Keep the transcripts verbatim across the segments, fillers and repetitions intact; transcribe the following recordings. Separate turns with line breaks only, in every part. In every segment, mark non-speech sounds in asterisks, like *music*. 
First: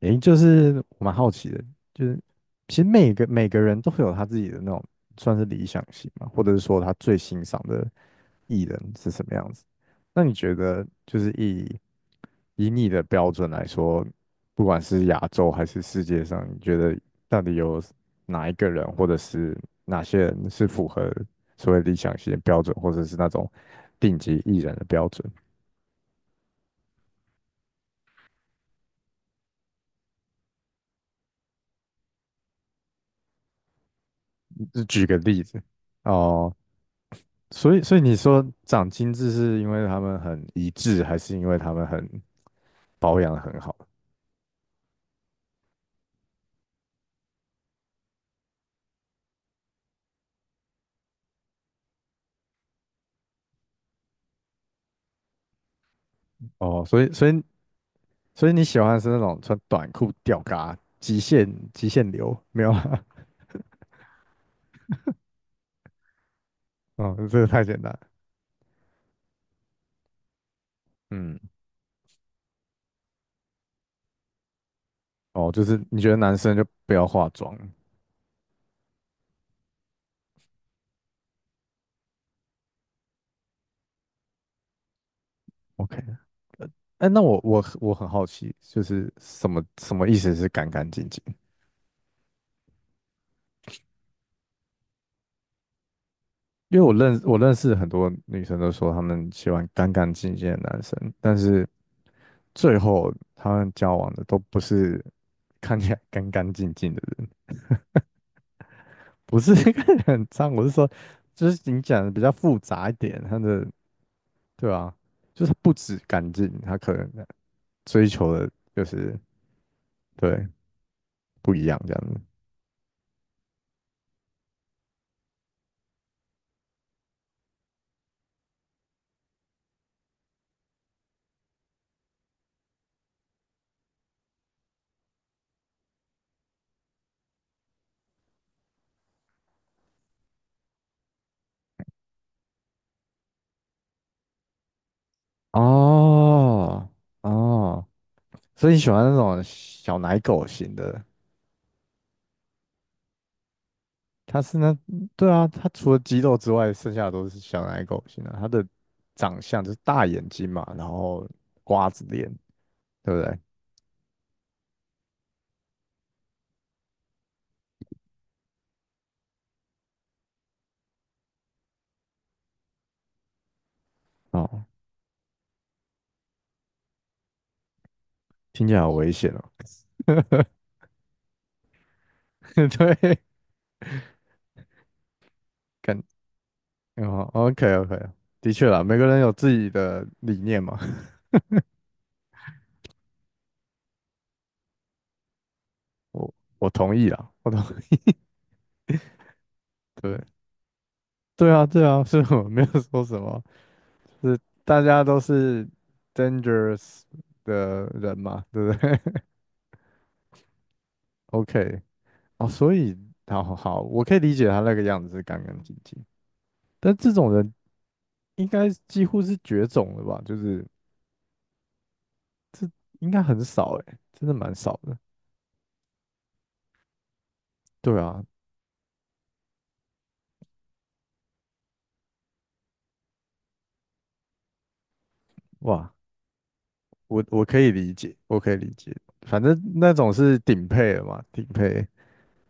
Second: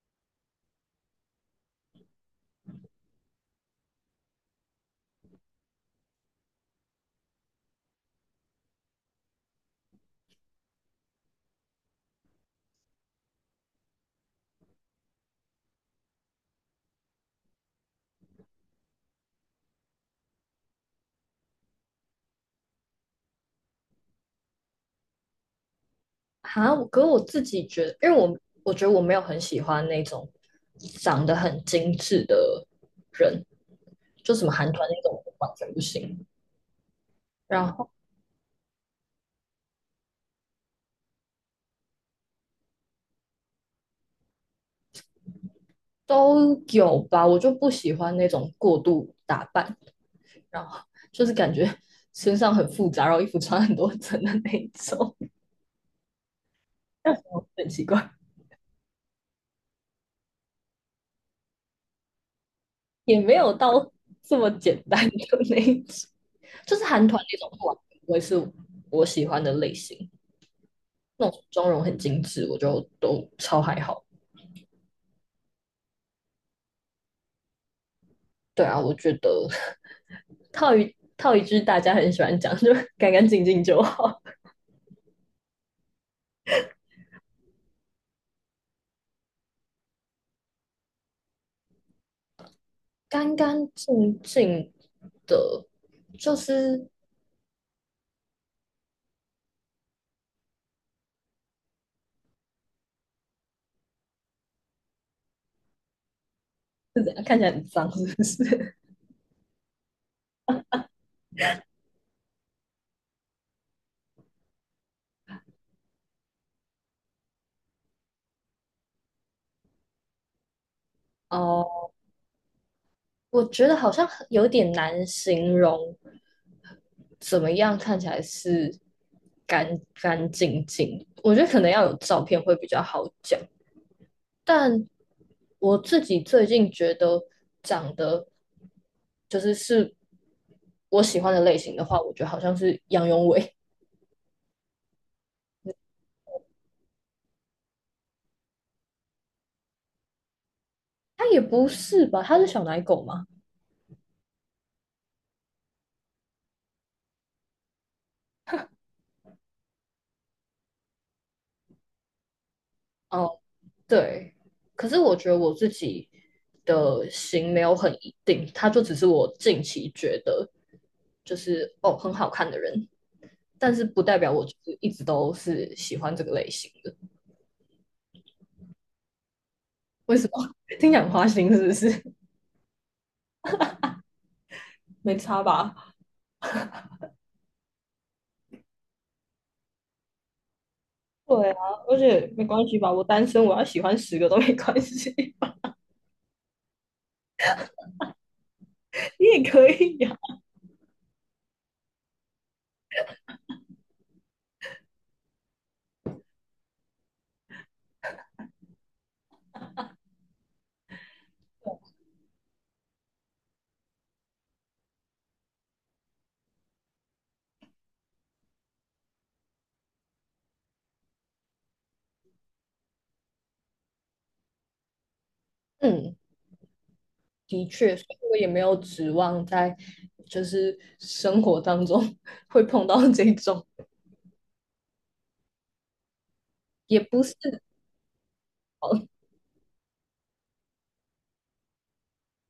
诶，就是我蛮好奇的，就是其实每个每个人都会有他自己的那种算是理想型嘛，或者是说他最欣赏的艺人是什么样子。那你觉得就是以以你的标准来说，不管是亚洲还是世界上，你觉得到底有哪一个人或者是哪些人是符合所谓理想型的标准，或者是那种顶级艺人的标准？
哈，我可我自己觉得，因为我我觉得我没有很喜欢那种长得很精致的人，就什么韩
就
团那
举个
种我
例
完
子
全不行。
哦。
然
所以，
后
所以你说长精致是因为他们很一致，还是因为他们很保养的很好？
都有吧，我就不喜欢那种过度打扮，然后就是感觉身上很复杂，然后衣服穿很多层的那一种，
哦，所以，所以，
*laughs* 很奇怪，
所以你喜欢的是那种穿短裤吊嘎极限极限流，没有啊？
也没有到这么简单的那一种，就是
*laughs*
韩
哦，
团那
这个
种
太
话，
简单了。
不会是我喜欢的类型。那种
嗯，
妆容很精致，我就都超还好。
哦，就是你觉得男生就不要化妆
对啊，我觉得套一套一句大家很喜欢讲，就干干净净就好，
，OK?哎，那我我我很好奇，就是什么什么意思是干干净净？
干干净净的，就
因为
是
我认我认识很多女生都说她们喜欢干干净净的男生，但是最后他们交往的都不是看起来干干净
*laughs*
净的
是怎样
人，
看起来很脏，是不是？
不是 *laughs* 看起来很脏，我是说，就是你讲的比较复杂一点，他的对啊，就是不止干净，他可能追求的就是对
*laughs* 哦，
不一样
uh,
这样子。
我觉得好像有点难形容，怎么样看起来是干干净净？我觉得可能要有照片会比较好讲。但我自己最近觉得长得就是是我喜欢的类型的话，我觉得好像是杨永伟，
哦哦，所以你喜欢那种小奶狗型的？
他也不是吧？他是小奶狗吗？
它是那，对啊，它除了肌肉之外，剩下的都是小奶狗型的。它的长相就是大眼睛嘛，然后瓜子脸，对不
哦，
对？
对。可是我觉得我自己的型没有很一定，他就只是我近期觉得就是哦很好看的人，但是不代表我就
哦，
是一直都是喜欢这个类型的。
听起来好危险哦。
为什么？*laughs* 听讲花心是不是？
*laughs* 对，
没差吧？
感，哦，O K O K,的确啦，每个人有自己的理念嘛，*laughs*
对啊，而且没关系吧，我单身，我要喜欢十个都没关系，*laughs*
我我同意啦，我同，
你也可以
*laughs*
呀、
对，对啊，对啊，*laughs* 所以我没有说什么，是大家都是 dangerous 的人嘛，对不对 *laughs*？OK,哦，所以好好好，我可以理解他那个样子是干干净净，但这种人应该几乎是绝种了吧？就是这应该很少哎，真的蛮少的。
嗯，的确，
对
所以
啊，
我也没有指望在就是生活当中 *laughs* 会碰到这种，
哇，
也不
我
是
我可以理解，我可以理解，
哦，
反正那种是顶配了嘛，顶配。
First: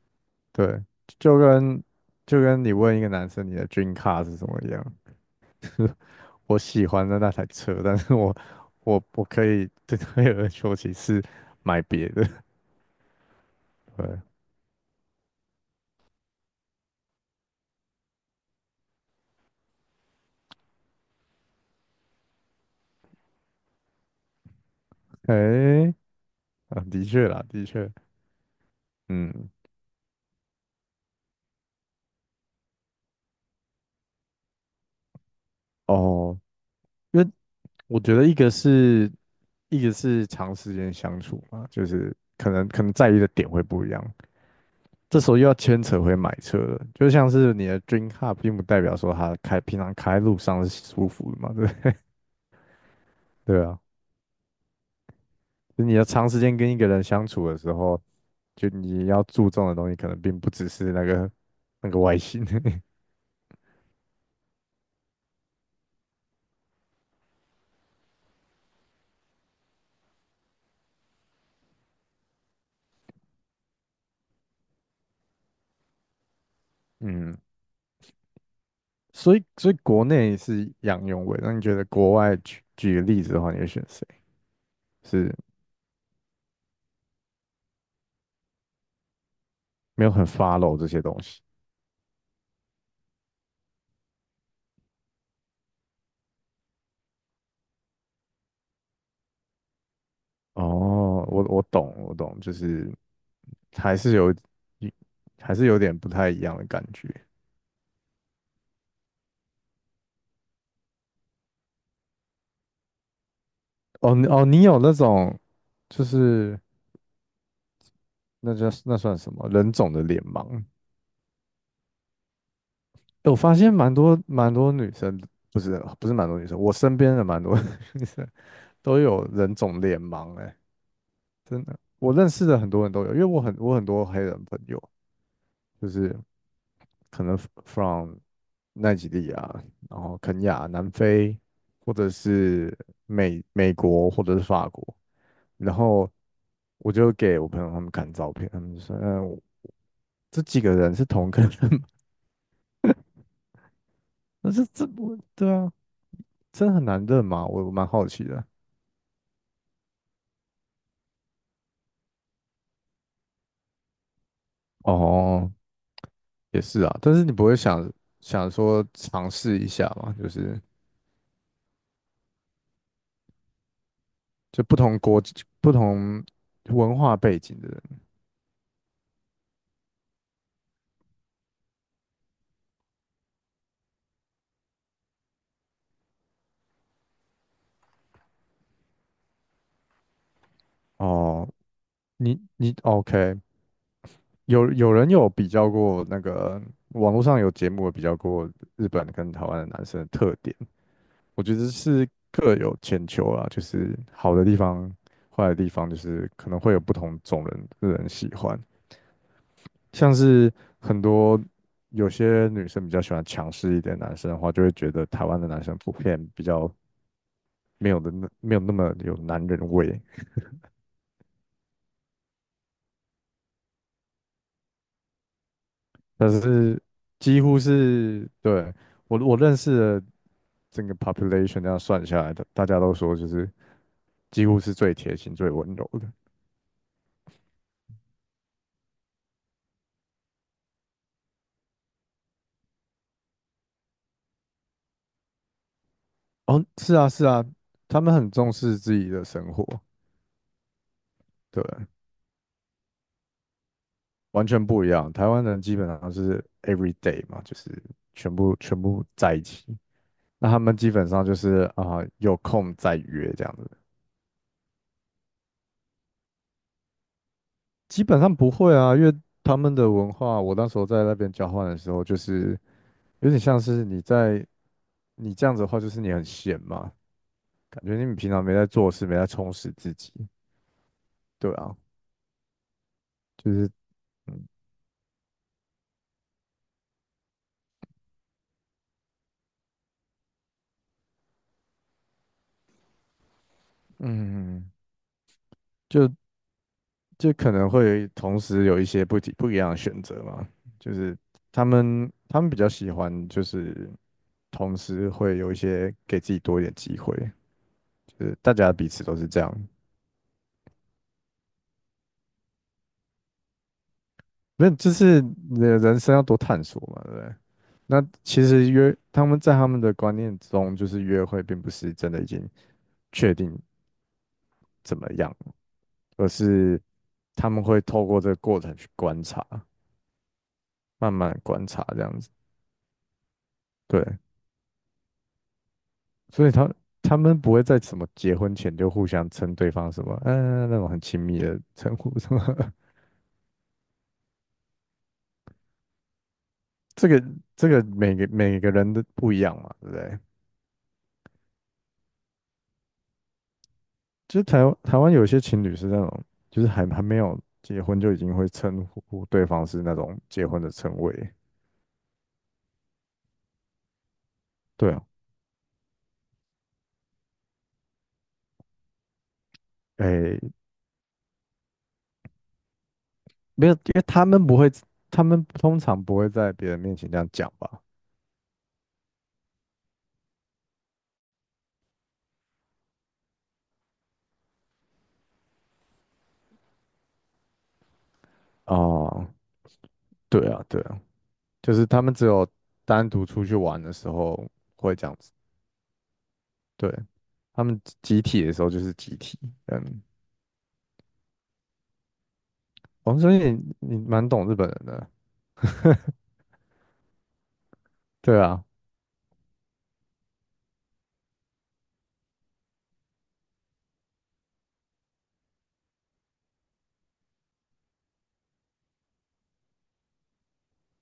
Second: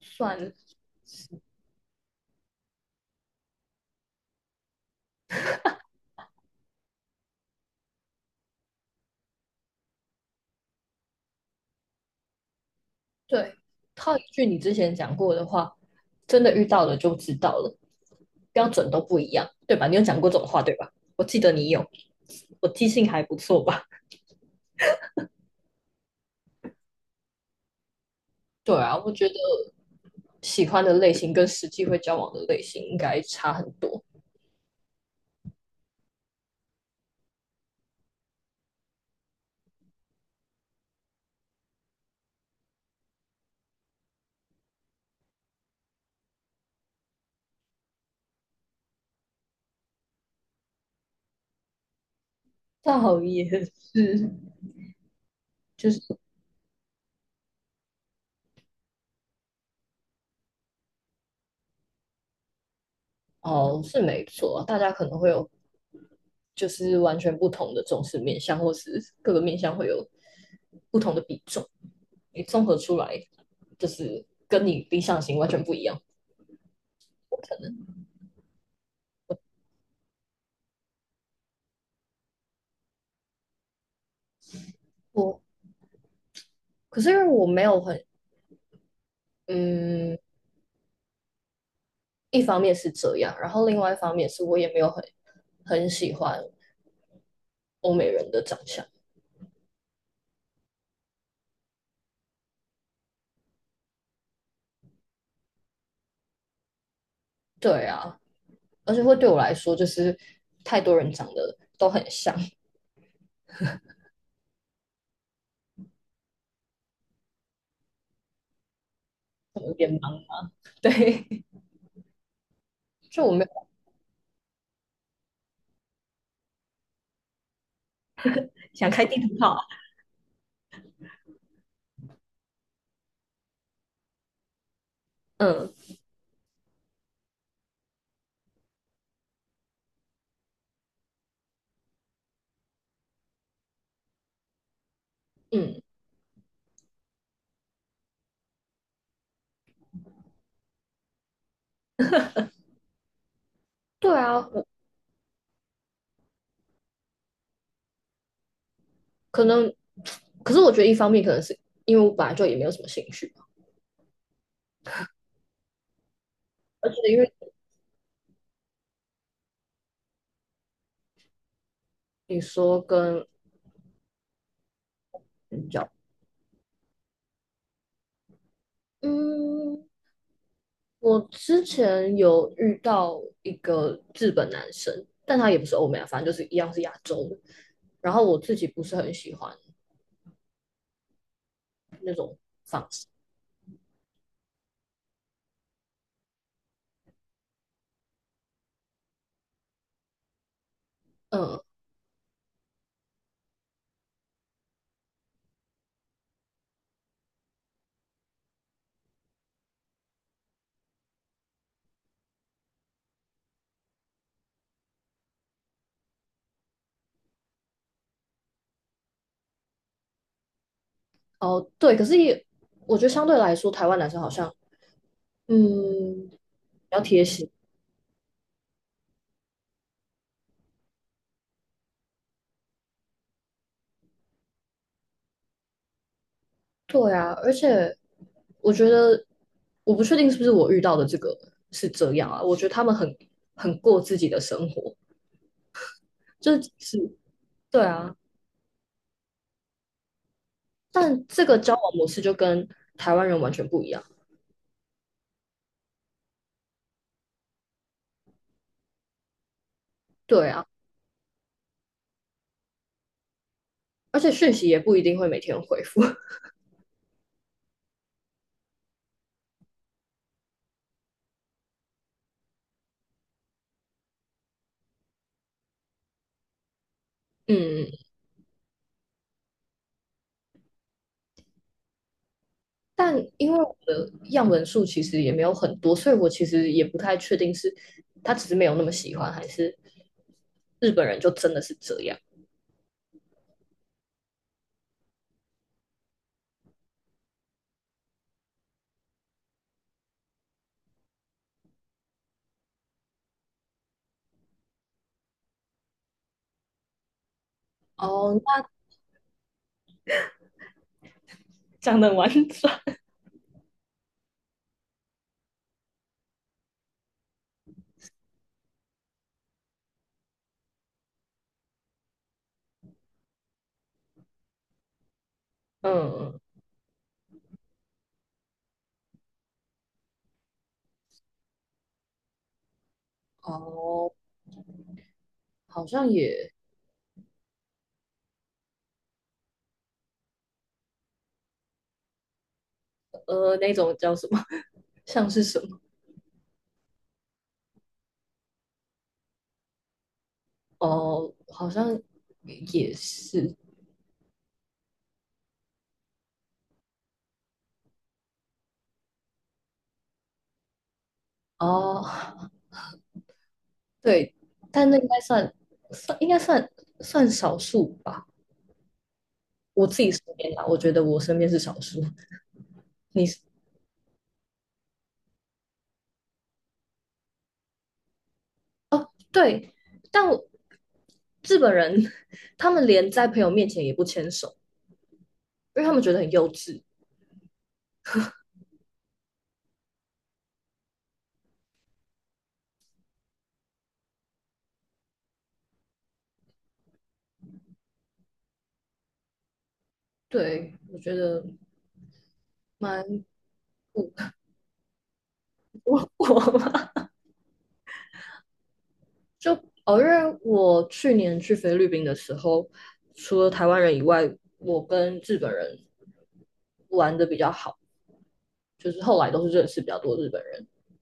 算了，
对，就跟就跟你问一个男生你的 dream car 是什么一样，我喜欢的那台车，但是我我我可以对有而说，其次买别的。
对，
*laughs*
套
对，
一句你之前讲过的话，真的遇到了就知道了，标准都不一样，对吧？你有讲过这种话，对吧？我记得你有，我记性还不错吧？
哎、啊，的确啦，的确。
对啊，我觉得
嗯，
喜欢的类型跟实际会交往的类型应该差很多。
哦，因为我觉得一个是一个是长时间相处嘛，就是可能可能在意的点会不一样，这时候又要牵扯回买车了，就像是你的 dream car 并不代表说它开平常开路上是舒服的嘛，*laughs* 对不对？
倒也
*laughs* 对
是，
啊，就
就
你
是
要长时间跟一个人相处的时候，就你要注重的东西可能并不只是那个那个外形，
哦，是没错，大家可能会有就是完全不同的重视面向，或是各个面向会有不同的比重。你综合出来，就是跟你理想型完全不一样。
*laughs* 嗯，所以所以国内是杨永伟，那你觉得国外举举个例子的话，你会选谁？是。
我可是因为我没有很
没有
嗯，
很 follow 这些东西。
一方面是这样，然后另外一方面是我也没有很很喜欢欧美人的长相。
哦，我我懂，我懂，就是还是有一，还是有点不太一样的感觉。
对啊，而且会对我来说，就是太多人长得都很像，
哦你哦，你有那种，就是那叫那算什么
有
人
点
种的
忙。
脸盲？
对，就
诶
我
我
没
发
有
现蛮多蛮多女生，不是不是蛮多女生，我身边的蛮多 *laughs* 女生
*laughs* 想
都
开地
有
图炮
人
啊？
种脸盲、欸哎，真的，我认识的很多人都有，因为我很我很多黑人朋友，
嗯
就是可能 f- r o m 奈及利亚，然后肯亚、南非，或者是美美国，或者是法国。然
嗯，
后我就给我朋友他们看照片，他们就说："嗯、我这几个人是同个人吗？"
对
*laughs*
啊，
那这
我
这不对啊，真的很难认吗？我我蛮好奇的。
可能，可是我觉得一方面可能是因为我本来就也没有什么兴趣，
哦，也是
而且
啊，但
因
是
为
你不会想想说尝试一下嘛？就是
你说跟
就不同国、
嗯
不
家
同文化背景的人。
嗯，我之前有遇到一个日本男生，但他也不是欧美啊，反正就是一样是亚洲的。然后我自己不是很喜欢
哦，
那种
你你
方式，
OK,有有人有比较过那个网络上有节目有比较过日本跟台湾的男生的特点，
嗯
我觉
嗯
得是各有千秋啦，就是好的地方、坏的地方，就是可能会有不同种人的人喜欢，像是很多有些女生比较喜欢强势一点的男生的话，就会觉得台湾的男生普遍比较没有的那没有那么有男人味，
哦，对，可是也，我觉得相对来说，台湾男生好像，嗯，
但
比
是
较贴
几
心。
乎是对。我我认识的整个 population 这样算下来的，大家都说就是几乎是最贴心、最温柔的。
对啊，而且我觉得，我不确定是不是我遇到的这个是这样啊。我觉得他们很很过自己的生活，就
哦，
是
是啊，
是
是啊，
对
他们
啊。
很重视自己的生活，
但这个
对，
交往模式就跟台湾人完全不一样。
完全不一样。台湾人基本上是 every day 嘛，就是全部全部在一起。
对
那他
啊，
们基本上就是啊、有空再约这样子，
而且讯息也不一定会每天回复。*laughs*
基本上不会啊，因为他们的文化，我那时候在那边交换的时候，就是有点像是你在你这样子的话，就是你很闲嘛，感
嗯，
觉你平常没在做事，没在充实自己。对啊，
但
就
因为
是
我的
嗯
样本数其实也没有很多，所以我其实也不太确定是他只是没有那么喜欢，还是日本人就真的是这样。
嗯，就就可能会同时有一些不一不一样的选择嘛，就是他们他们比较喜欢就是同时会有一些给自己多一点机会，就
哦，
是大
那
家彼此都是这样，
*laughs* 讲的完整，
没有，就是你的人生要多探索嘛，对不对？那其实约他们在他们的观念中，就是约会并不是真的已经确定怎么样，而
嗯，
是他们会透过这个过程去观察，慢慢地观察这样子。对，
哦，好像
所以
也
他他们不会在什么结婚前就互相称对方什么，嗯、那种很亲密的称呼什么。*laughs*
呃，那种叫什么，*laughs* 像是什么？
这个这个每个每个人的不一样嘛，对不对？
哦，好像也是
就是台湾台湾有些情侣是那种，就是还还没有结婚就已经会称呼对方是那种结婚的称谓。
哦，对，但
对
那
啊，
应该算算应该算算少数吧。我自己身
诶，
边啦，我觉得我身边是少数。你
没有，因为他们不会，他们通常不会在别人面前这样讲吧？
对，但我日本人他们连在朋友面前也不牵手，因为他们觉得很幼稚。
哦，对啊，对啊，就是他们只有单独出去玩的时候会这样子，对，他们集体的时候就是集体，嗯，
对，我觉得蛮
哦，所以你你
不
蛮懂日本人的，
*laughs* 我我嘛，
对啊。
就哦，因为我去年去菲律宾的时候，除了台湾人以外，我跟日本人玩的比较好，就是后来都是认识比较多日本人。